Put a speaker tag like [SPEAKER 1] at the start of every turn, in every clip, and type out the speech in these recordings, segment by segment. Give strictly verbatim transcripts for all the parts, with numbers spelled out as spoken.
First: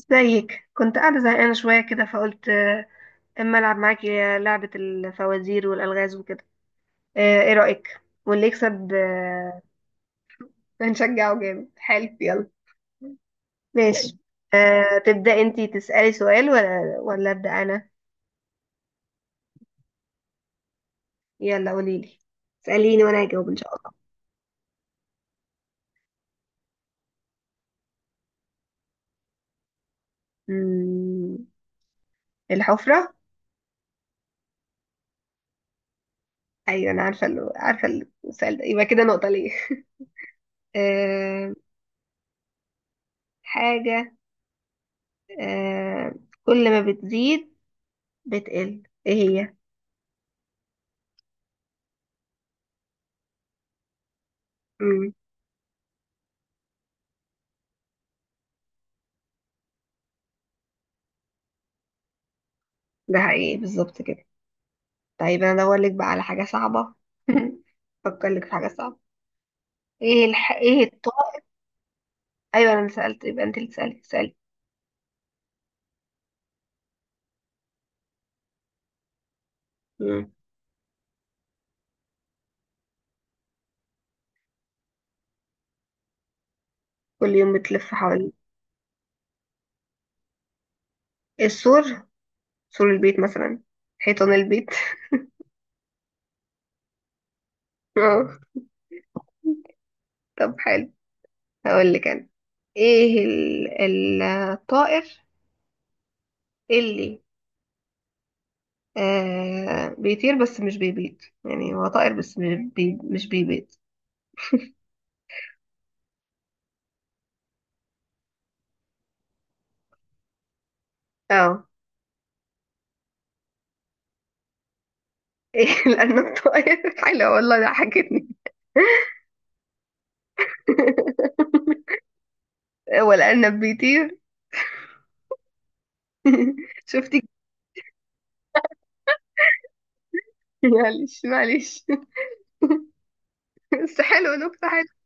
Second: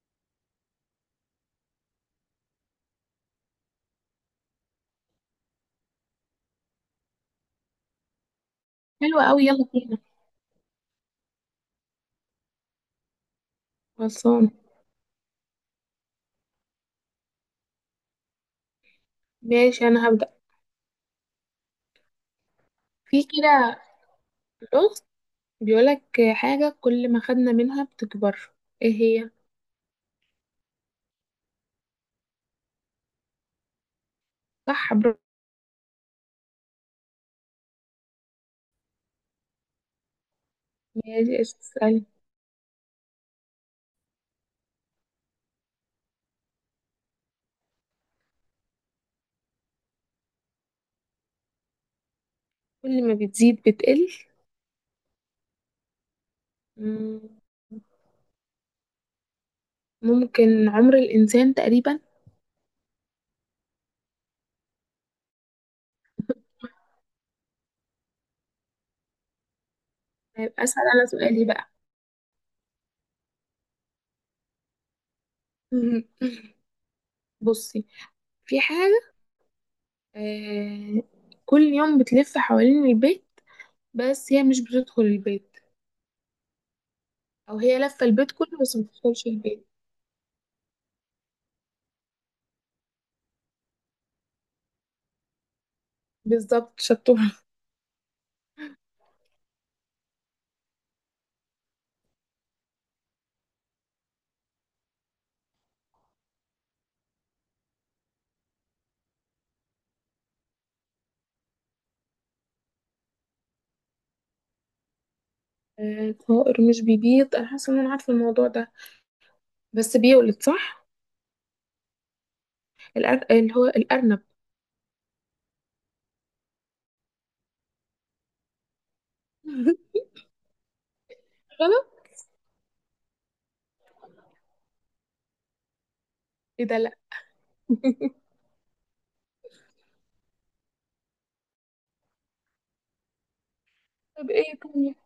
[SPEAKER 1] ازيك؟ كنت قاعدة زهقانة شوية كده فقلت آه، اما العب معاكي لعبة الفوازير والألغاز وكده. آه، ايه رأيك؟ واللي يكسب
[SPEAKER 2] حلوة أوي،
[SPEAKER 1] آه،
[SPEAKER 2] يلا بينا.
[SPEAKER 1] هنشجعه جامد. حلو يلا. ماشي.
[SPEAKER 2] خلصان.
[SPEAKER 1] آه، تبدأ انتي تسألي سؤال ولا ولا أبدأ أنا؟
[SPEAKER 2] ماشي أنا هبدأ.
[SPEAKER 1] يلا قوليلي. اسأليني
[SPEAKER 2] في
[SPEAKER 1] وأنا هجاوب إن شاء
[SPEAKER 2] كده
[SPEAKER 1] الله.
[SPEAKER 2] لغز، بيقولك حاجة كل ما خدنا منها بتكبر، ايه هي؟
[SPEAKER 1] مم، الحفرة.
[SPEAKER 2] صح، برافو.
[SPEAKER 1] أيوة أنا عارفة، ال- عارفة. السؤال ده يبقى كده نقطة ليه.
[SPEAKER 2] ماشي
[SPEAKER 1] آه،
[SPEAKER 2] اسألي.
[SPEAKER 1] حاجة آه، كل ما بتزيد بتقل ايه هي؟
[SPEAKER 2] كل ما بتزيد بتقل،
[SPEAKER 1] مم.
[SPEAKER 2] مم، ممكن عمر الإنسان تقريبا.
[SPEAKER 1] ده حقيقي بالظبط كده. طيب انا ادور لك بقى على حاجه صعبه. افكر لك في حاجه صعبه. ايه الح...
[SPEAKER 2] هيبقى أسأل
[SPEAKER 1] ايه
[SPEAKER 2] أنا
[SPEAKER 1] الطار.
[SPEAKER 2] سؤالي بقى.
[SPEAKER 1] ايوه انا اللي سالت، يبقى انت اللي سالت سالت.
[SPEAKER 2] بصي، في حاجة،
[SPEAKER 1] مم.
[SPEAKER 2] آه، كل يوم بتلف حوالين البيت، بس هي مش بتدخل البيت،
[SPEAKER 1] كل يوم
[SPEAKER 2] أو هي
[SPEAKER 1] بتلف
[SPEAKER 2] لفة البيت
[SPEAKER 1] حوالين.
[SPEAKER 2] كله بس ما بتدخلش البيت.
[SPEAKER 1] السور، سور البيت مثلا، حيطان البيت.
[SPEAKER 2] بالظبط، شطور.
[SPEAKER 1] آه. طب حلو. هقول لك انا. ايه ال... ال- الطائر اللي آه بيطير بس مش بيبيض. يعني هو طائر بس مش بي... مش بيبيض.
[SPEAKER 2] آه، طائر مش بيبيض، انا حاسه ان انا عارفه الموضوع ده، بس بيولد صح.
[SPEAKER 1] اه.
[SPEAKER 2] الأر... اللي هو الارنب.
[SPEAKER 1] ايه لانه الطائر حلو والله ضحكتني.
[SPEAKER 2] غلط.
[SPEAKER 1] والأرنب بيطير.
[SPEAKER 2] ايه ده؟ لا.
[SPEAKER 1] شفتي؟ معلش معلش. بس
[SPEAKER 2] طب
[SPEAKER 1] حلو،
[SPEAKER 2] ايه
[SPEAKER 1] نكتة حلوة.
[SPEAKER 2] تاني؟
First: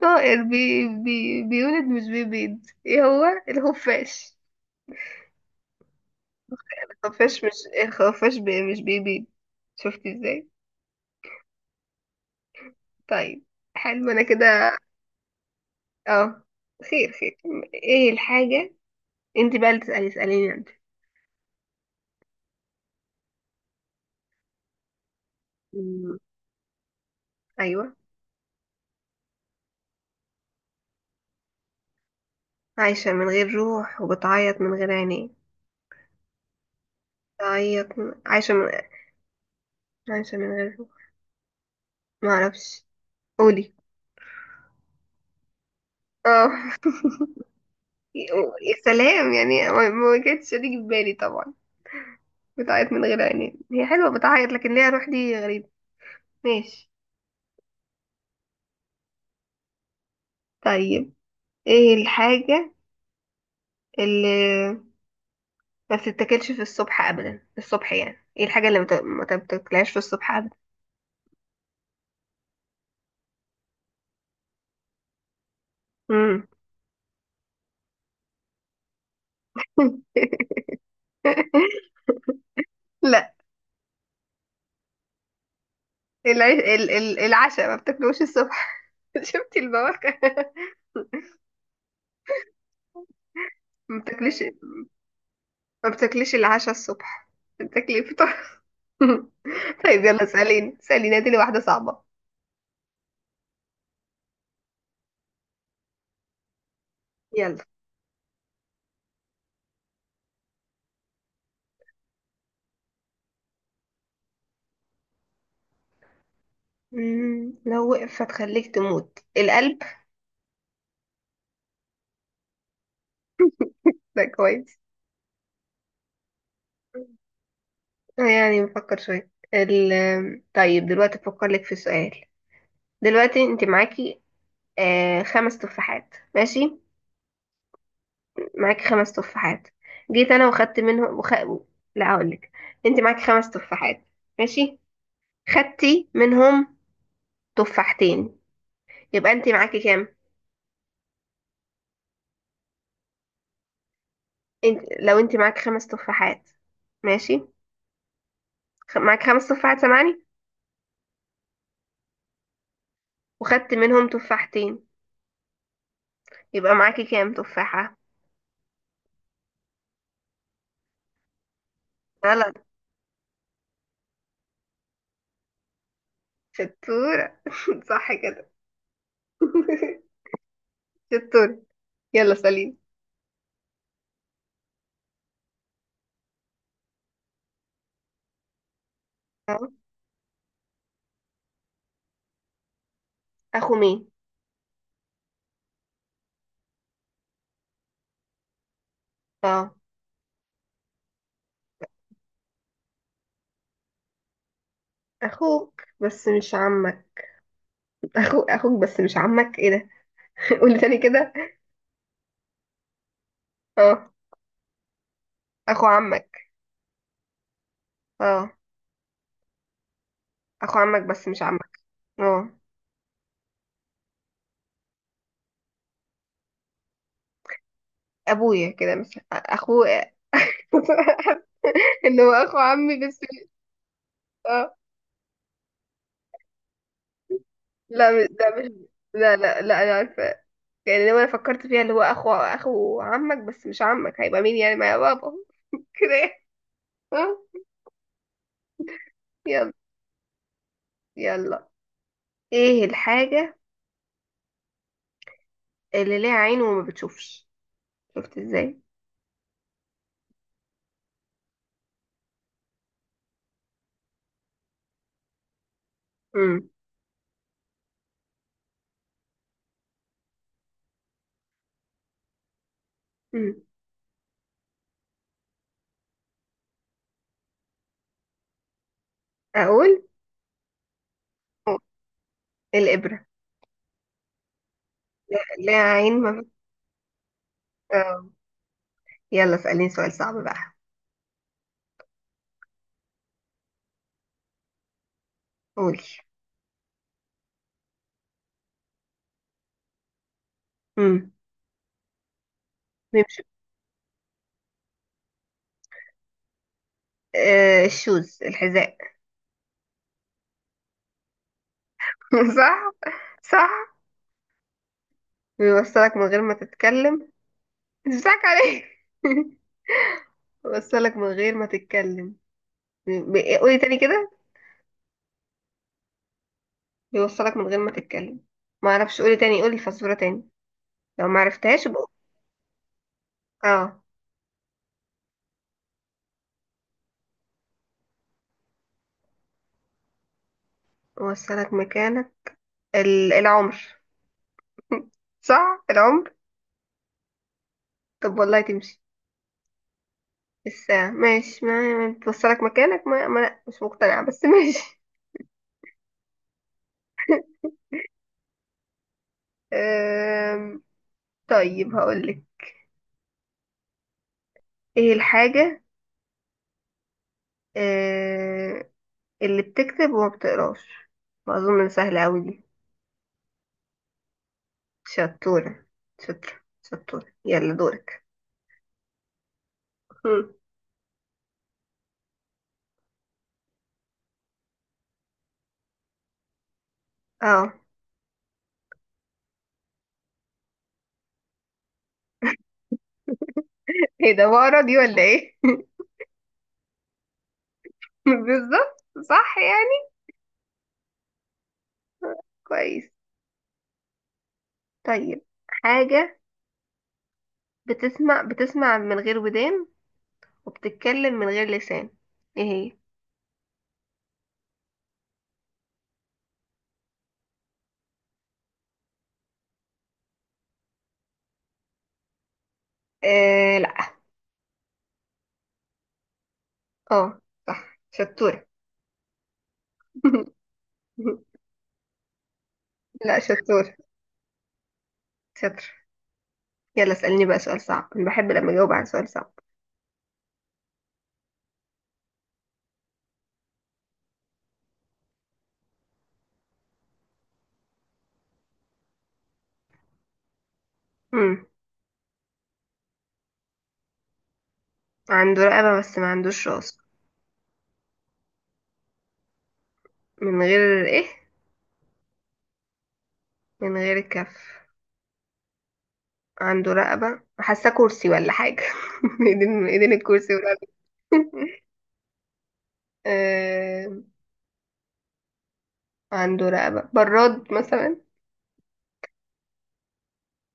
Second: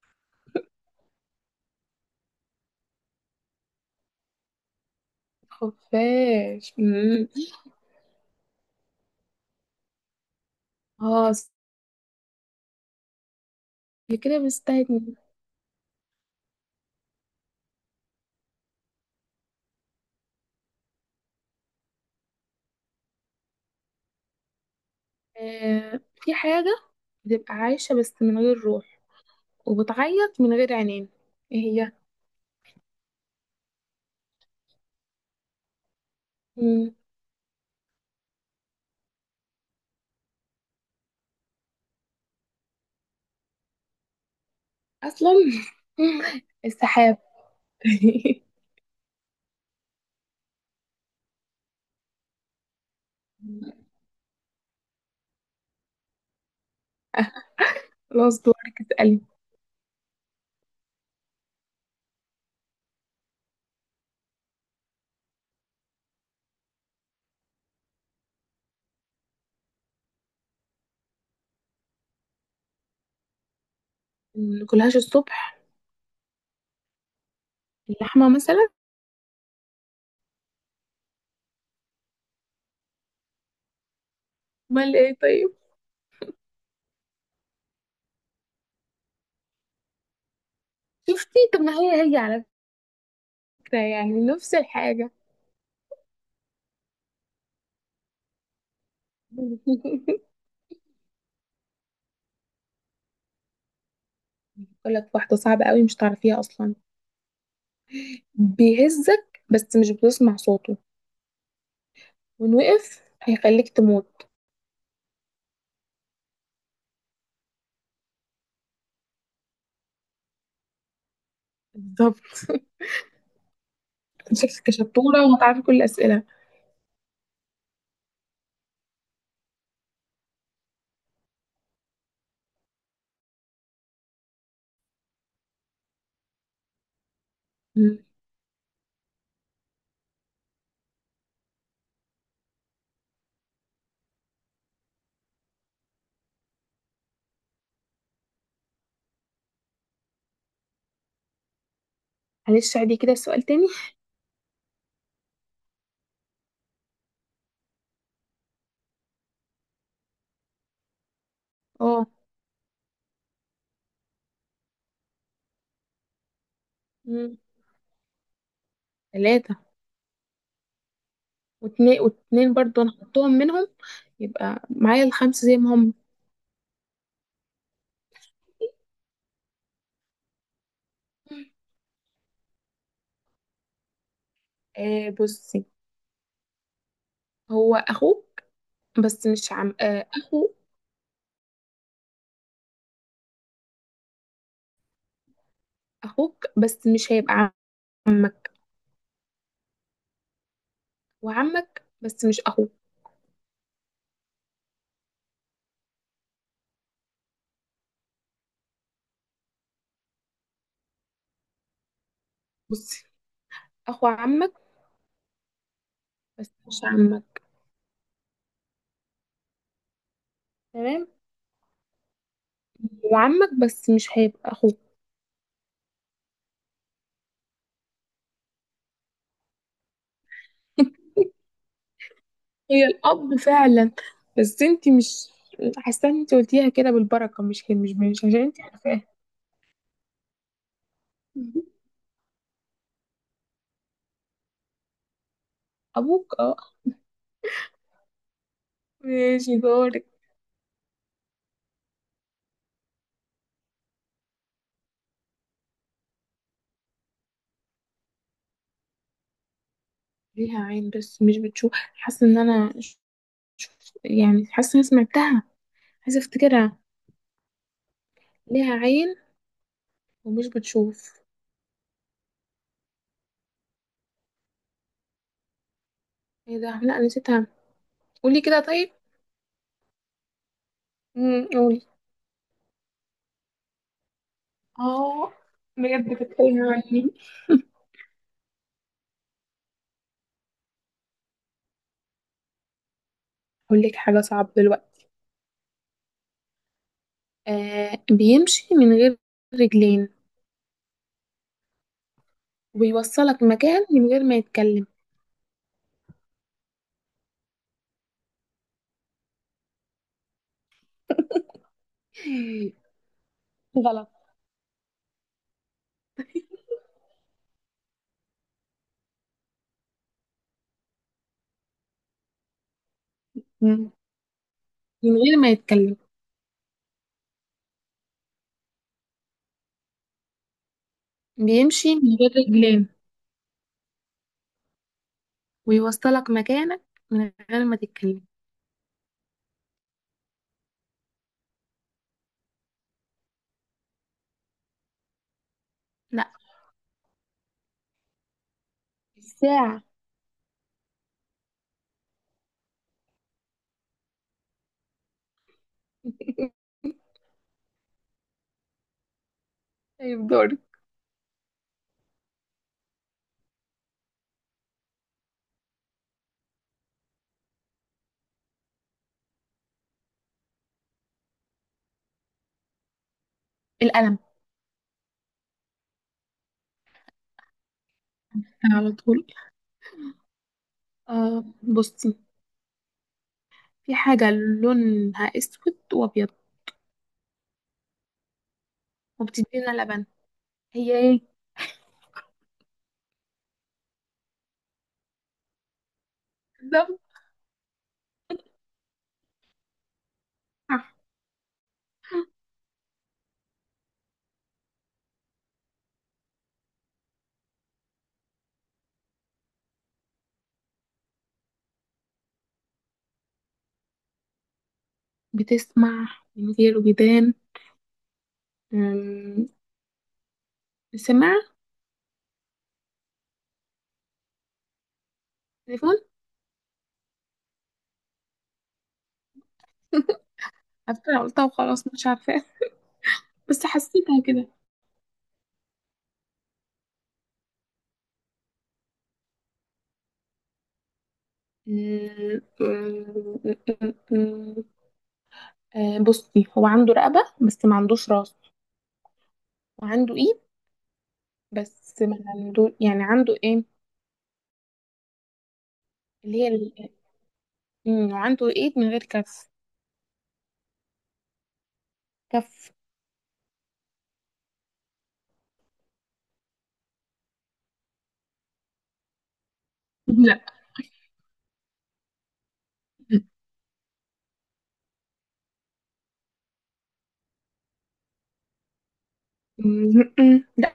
[SPEAKER 1] طائر بي بي بيولد مش بيبيض، ايه هو؟ الخفاش.
[SPEAKER 2] خفاش. مم.
[SPEAKER 1] الخفاش. مش الخفاش بي مش بيبيض؟ شفتي ازاي.
[SPEAKER 2] اه.
[SPEAKER 1] طيب حلو
[SPEAKER 2] اللي
[SPEAKER 1] انا
[SPEAKER 2] كده
[SPEAKER 1] كده.
[SPEAKER 2] مستني.
[SPEAKER 1] اه، خير خير. ايه الحاجة؟ انت بقى اللي تسألي، اسأليني انت.
[SPEAKER 2] آه،
[SPEAKER 1] مم.
[SPEAKER 2] في حاجه بتبقى عايشه
[SPEAKER 1] ايوه،
[SPEAKER 2] بس من غير روح، وبتعيط من غير عينين، ايه هي؟
[SPEAKER 1] عايشة من غير روح وبتعيط من غير عينين.
[SPEAKER 2] مم.
[SPEAKER 1] بتعيط من... عايشة من. عايشة من غير روح. معرفش، قولي.
[SPEAKER 2] اصلا،
[SPEAKER 1] اه.
[SPEAKER 2] السحاب.
[SPEAKER 1] يا سلام. يعني ما ما كانتش هتيجي في بالي طبعا. بتعيط من غير عينين هي حلوة، بتعيط لكن ليها روح دي غريبة. ماشي.
[SPEAKER 2] خلاص دورك، اسألي.
[SPEAKER 1] طيب، ايه الحاجة اللي ما بتتاكلش في الصبح ابدا؟ في الصبح يعني. ايه الحاجة اللي ما بت- ما بتاكلهاش في الصبح ابدا؟
[SPEAKER 2] ماكلهاش الصبح؟
[SPEAKER 1] مم.
[SPEAKER 2] اللحمة مثلا.
[SPEAKER 1] لا.
[SPEAKER 2] امال ايه طيب؟
[SPEAKER 1] العيش ال- ال- العشاء، ما بتاكلوش الصبح. شفتي البواكة.
[SPEAKER 2] شفتي؟ طب ما هي هي على،
[SPEAKER 1] ما
[SPEAKER 2] يعني
[SPEAKER 1] بتاكليش،
[SPEAKER 2] نفس الحاجة.
[SPEAKER 1] ما بتاكليش العشاء الصبح، بتاكلي الفطار. طيب يلا اسأليني، اسأليني هاتيلي واحدة صعبة.
[SPEAKER 2] بقول لك واحدة صعبة قوي مش تعرفيها أصلا.
[SPEAKER 1] يلا.
[SPEAKER 2] بيهزك بس مش بتسمع صوته، وإن وقف هيخليك تموت.
[SPEAKER 1] مم. لو وقفت هتخليك تموت؟ القلب.
[SPEAKER 2] بالظبط.
[SPEAKER 1] ده
[SPEAKER 2] شكلك
[SPEAKER 1] كويس.
[SPEAKER 2] شطورة وهتعرفي كل الأسئلة.
[SPEAKER 1] آه، يعني بفكر شوية ال... طيب دلوقتي بفكر لك في سؤال. دلوقتي انت معاكي آه خمس تفاحات، ماشي؟
[SPEAKER 2] مم.
[SPEAKER 1] معاكي خمس تفاحات. جيت انا وخدت منهم وخ... لا هقول لك. انت معاكي خمس تفاحات، ماشي؟ خدتي منهم تفاحتين، يبقى انت معاكي كام؟
[SPEAKER 2] معلش، عادي، كده السؤال تاني.
[SPEAKER 1] انت... لو انت معاكي خمس تفاحات، ماشي؟ خ- معاك خمس تفاحات سامعني؟
[SPEAKER 2] اه.
[SPEAKER 1] وخدت منهم تفاحتين، يبقى معاكي كام
[SPEAKER 2] مم.
[SPEAKER 1] تفاحة؟
[SPEAKER 2] تلاتة، واتنين واتنين
[SPEAKER 1] غلط.
[SPEAKER 2] برضو أنا حطهم منهم، يبقى معايا الخمسة زي ما هم.
[SPEAKER 1] شطورة. صح كده. شطورة. يلا سليم.
[SPEAKER 2] آه بصي، هو أخوك بس مش
[SPEAKER 1] اه.
[SPEAKER 2] عم آه أخو.
[SPEAKER 1] اخو مين؟
[SPEAKER 2] أخوك بس مش هيبقى عمك،
[SPEAKER 1] اه.
[SPEAKER 2] وعمك بس مش أخوك.
[SPEAKER 1] اخوك بس مش عمك. اخو اخوك بس مش عمك، ايه ده. قولي تاني كده.
[SPEAKER 2] بصي،
[SPEAKER 1] اه.
[SPEAKER 2] اخو عمك
[SPEAKER 1] اخو عمك.
[SPEAKER 2] بس مش عمك.
[SPEAKER 1] اه. اخو عمك
[SPEAKER 2] تمام،
[SPEAKER 1] بس مش عمك. اه.
[SPEAKER 2] هو عمك بس مش هيبقى اخوك.
[SPEAKER 1] ابويا كده مش اخوه. ان هو اخو
[SPEAKER 2] هي
[SPEAKER 1] عمي بس
[SPEAKER 2] الاب
[SPEAKER 1] مش-.
[SPEAKER 2] فعلا،
[SPEAKER 1] اه.
[SPEAKER 2] بس انت مش، حاسه ان انت قلتيها كده بالبركه، مش كده مش
[SPEAKER 1] لا
[SPEAKER 2] مش
[SPEAKER 1] مش-
[SPEAKER 2] عشان
[SPEAKER 1] ده
[SPEAKER 2] انت
[SPEAKER 1] مش،
[SPEAKER 2] عارفاها.
[SPEAKER 1] لا لا لا انا عارفة. يعني لو انا فكرت فيها اللي هو اخو اخو عمك بس مش عمك هيبقى مين يعني؟ ما يا بابا كده
[SPEAKER 2] ابوك
[SPEAKER 1] يعني.
[SPEAKER 2] اه.
[SPEAKER 1] آه،
[SPEAKER 2] ماشي
[SPEAKER 1] يلا
[SPEAKER 2] دورك.
[SPEAKER 1] يلا، ايه الحاجة اللي ليها عين وما بتشوفش؟ شفت ازاي.
[SPEAKER 2] ليها عين بس مش بتشوف، حاسه ان انا ش- يعني حاسه ان أنا سمعتها، عايزه
[SPEAKER 1] امم.
[SPEAKER 2] افتكرها. ليها عين ومش بتشوف.
[SPEAKER 1] امم.
[SPEAKER 2] ايه ده، لا نسيتها، قولي كده طيب.
[SPEAKER 1] اقول.
[SPEAKER 2] مم، قولي.
[SPEAKER 1] الابرة.
[SPEAKER 2] اه،
[SPEAKER 1] ليها
[SPEAKER 2] بجد
[SPEAKER 1] عين، ما
[SPEAKER 2] كانت
[SPEAKER 1] بت...
[SPEAKER 2] تايهة عني.
[SPEAKER 1] آه. يلا اسأليني سؤال صعب بقى.
[SPEAKER 2] اقول لك حاجه صعبه دلوقتي.
[SPEAKER 1] قولي.
[SPEAKER 2] آه، بيمشي من غير رجلين،
[SPEAKER 1] امم. بيمشي.
[SPEAKER 2] وبيوصلك مكان من غير ما يتكلم.
[SPEAKER 1] آه الشوز، الحذاء. صح. صح.
[SPEAKER 2] غلط.
[SPEAKER 1] بيوصلك من غير ما تتكلم. مش بتاعك عليه. بيوصلك من غير ما تتكلم. ب- قولي
[SPEAKER 2] مم.
[SPEAKER 1] تاني كده.
[SPEAKER 2] من غير ما يتكلم،
[SPEAKER 1] بيوصلك من غير ما تتكلم. ما اعرفش، قولي تاني، قولي الفزورة تاني. لو ما عرفتهاش
[SPEAKER 2] بيمشي
[SPEAKER 1] يبقى
[SPEAKER 2] من غير رجلين،
[SPEAKER 1] اه،
[SPEAKER 2] ويوصلك مكانك من غير ما تتكلم.
[SPEAKER 1] وصلك مكانك. ال... العمر. صح
[SPEAKER 2] لا،
[SPEAKER 1] العمر. طب والله تمشي؟
[SPEAKER 2] الساعة.
[SPEAKER 1] الساعة. ماشي، ما، ما توصلك مكانك، ما, ما لا مش مقتنعة بس ماشي.
[SPEAKER 2] طيب دورك.
[SPEAKER 1] أم... طيب هقولك. ايه الحاجة. أه... اللي بتكتب وما بتقراش. ما اظن سهلة اوي دي.
[SPEAKER 2] القلم.
[SPEAKER 1] شطورة، شطرة، شطورة يلا دورك.
[SPEAKER 2] على طول. آه بصي، في حاجة لونها أسود وأبيض
[SPEAKER 1] اه.
[SPEAKER 2] وبتدينا لبن، هي ايه؟
[SPEAKER 1] ايه ده، بقرا دي ولا ايه؟
[SPEAKER 2] بالظبط
[SPEAKER 1] بالظبط، صح يعني.
[SPEAKER 2] صح.
[SPEAKER 1] كويس. طيب. حاجة بتسمع، بتسمع من غير ودان وبتتكلم من غير لسان، ايه هي؟
[SPEAKER 2] بتسمع من غير ودان. أم، سماعة.
[SPEAKER 1] آه لا.
[SPEAKER 2] تليفون.
[SPEAKER 1] اه، صح شطورة.
[SPEAKER 2] عارفة أنا قلتها وخلاص مش عارفاها،
[SPEAKER 1] لا
[SPEAKER 2] بس
[SPEAKER 1] شطور،
[SPEAKER 2] حسيتها كده.
[SPEAKER 1] شطر. يلا اسألني بقى سؤال صعب، انا بحب لما اجاوب على سؤال صعب.
[SPEAKER 2] م- م- م- م- آه بصي، هو عنده رقبة بس ما عندوش راس، وعنده ايد
[SPEAKER 1] امم.
[SPEAKER 2] بس ما عنده، يعني عنده ايه
[SPEAKER 1] عنده رقبة بس ما
[SPEAKER 2] اللي هي
[SPEAKER 1] عندوش
[SPEAKER 2] ال-
[SPEAKER 1] راس.
[SPEAKER 2] م، وعنده ايد من غير كف.
[SPEAKER 1] من غير ايه؟
[SPEAKER 2] كف.
[SPEAKER 1] من غير كف. عنده رقبة، حاسة كرسي ولا حاجة. ايدين ايدين
[SPEAKER 2] لا.
[SPEAKER 1] الكرسي والرقبة. عنده رقبة براد مثلا.
[SPEAKER 2] م- لا.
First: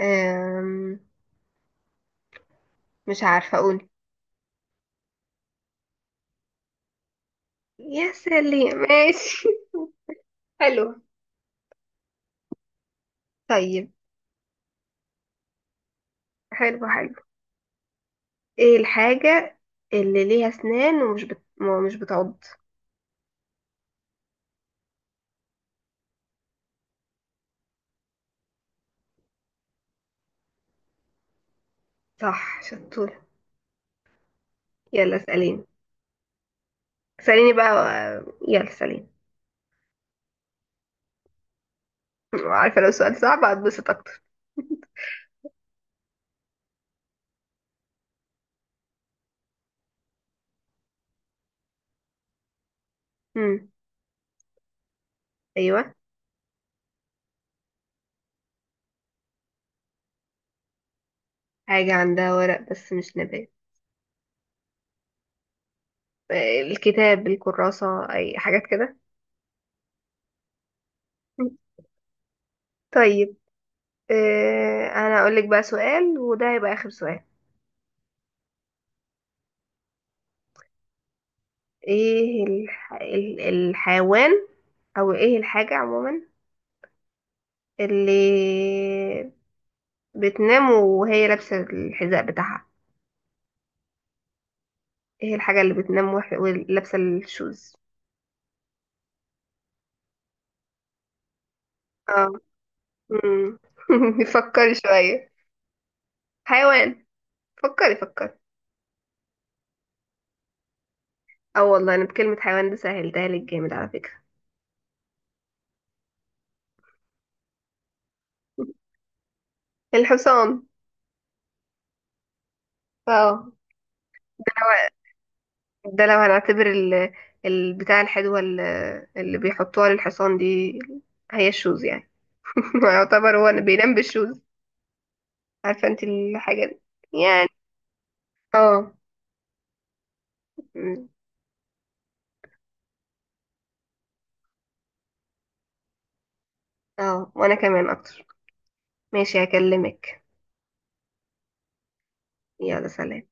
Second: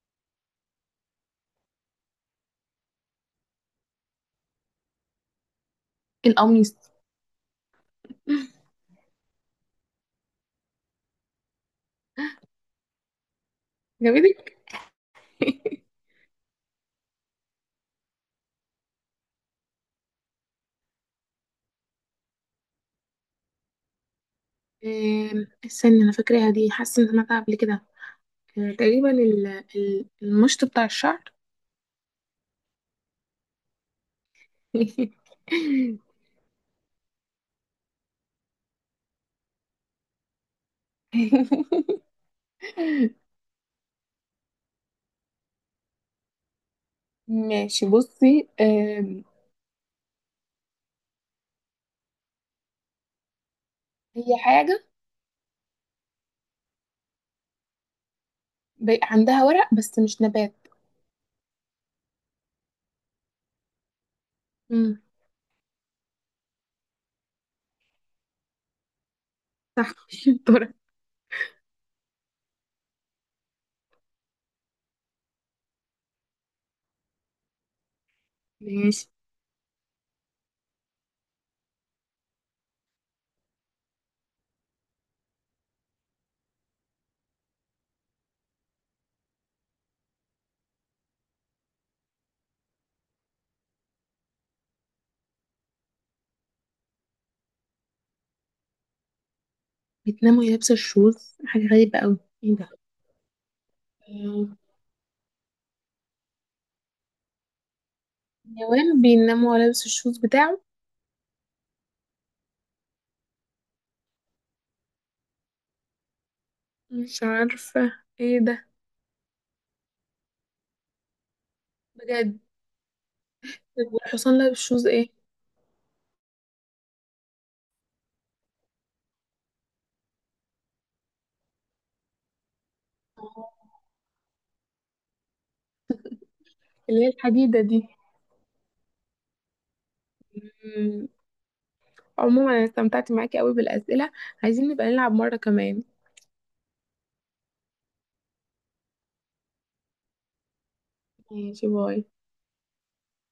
[SPEAKER 1] أم... مش عارفة أقول.
[SPEAKER 2] القميص.
[SPEAKER 1] يا سلام ماشي. حلو. طيب.
[SPEAKER 2] جابتك.
[SPEAKER 1] حلو حلو. ايه الحاجة اللي ليها أسنان ومش بت... مش بتعض؟
[SPEAKER 2] آم، استني انا فاكراها دي، حاسه ان سمعتها قبل كده. آه، تقريبا ال- ال- المشط بتاع الشعر.
[SPEAKER 1] صح شطور. يلا اسأليني. اسأليني بقى. و- يلا اسأليني. عارفة لو سؤال صعب هتبسط أكتر.
[SPEAKER 2] ماشي بصي، آم،
[SPEAKER 1] مم.
[SPEAKER 2] هي حاجة
[SPEAKER 1] أيوة.
[SPEAKER 2] ب- عندها ورق بس مش نبات.
[SPEAKER 1] حاجة عندها ورق بس مش نبات.
[SPEAKER 2] امم.
[SPEAKER 1] آه، الكتاب، الكراسة، أي حاجات كده.
[SPEAKER 2] صح، شطورة.
[SPEAKER 1] طيب آه، أنا أقولك بقى سؤال وده هيبقى آخر سؤال.
[SPEAKER 2] ماشي.
[SPEAKER 1] ايه الح... ال- الحيوان، او ايه الحاجة عموما اللي بتنام وهي لابسة الحذاء بتاعها؟ ايه الحاجة اللي بتنام وح- ولابسة الشوز؟
[SPEAKER 2] بتنام وهي لابسة الشوز، حاجة غريبة أوي.
[SPEAKER 1] اه.
[SPEAKER 2] ايه ده؟
[SPEAKER 1] مم.
[SPEAKER 2] آم،
[SPEAKER 1] فكري شوية. حيوان. فكري فكري.
[SPEAKER 2] النوام بينام وهو لابس الشوز بتاعه.
[SPEAKER 1] اه والله انا بكلمة حيوان دي سهلتها لك جامد على فكرة.
[SPEAKER 2] مش عارفة، ايه ده،
[SPEAKER 1] الحصان.
[SPEAKER 2] بجد؟
[SPEAKER 1] اه.
[SPEAKER 2] طب والحصان لابس شوز ايه؟
[SPEAKER 1] ده لو هنعتبر ال... البتاع الحلوة ال- اللي بيحطوها للحصان دي هي الشوز يعني. يعتبر هو
[SPEAKER 2] آه،
[SPEAKER 1] بينام بالشوز. عارفة انت الحاجة دي
[SPEAKER 2] اللي هي
[SPEAKER 1] يعني
[SPEAKER 2] الحديدة دي.
[SPEAKER 1] اه. مم.
[SPEAKER 2] مم، عموما انا استمتعت معاكي قوي بالأسئلة، عايزين نبقى نلعب مرة كمان.
[SPEAKER 1] اه وانا كمان اكتر. ماشي هكلمك.
[SPEAKER 2] ماشي باي.
[SPEAKER 1] يلا سلام.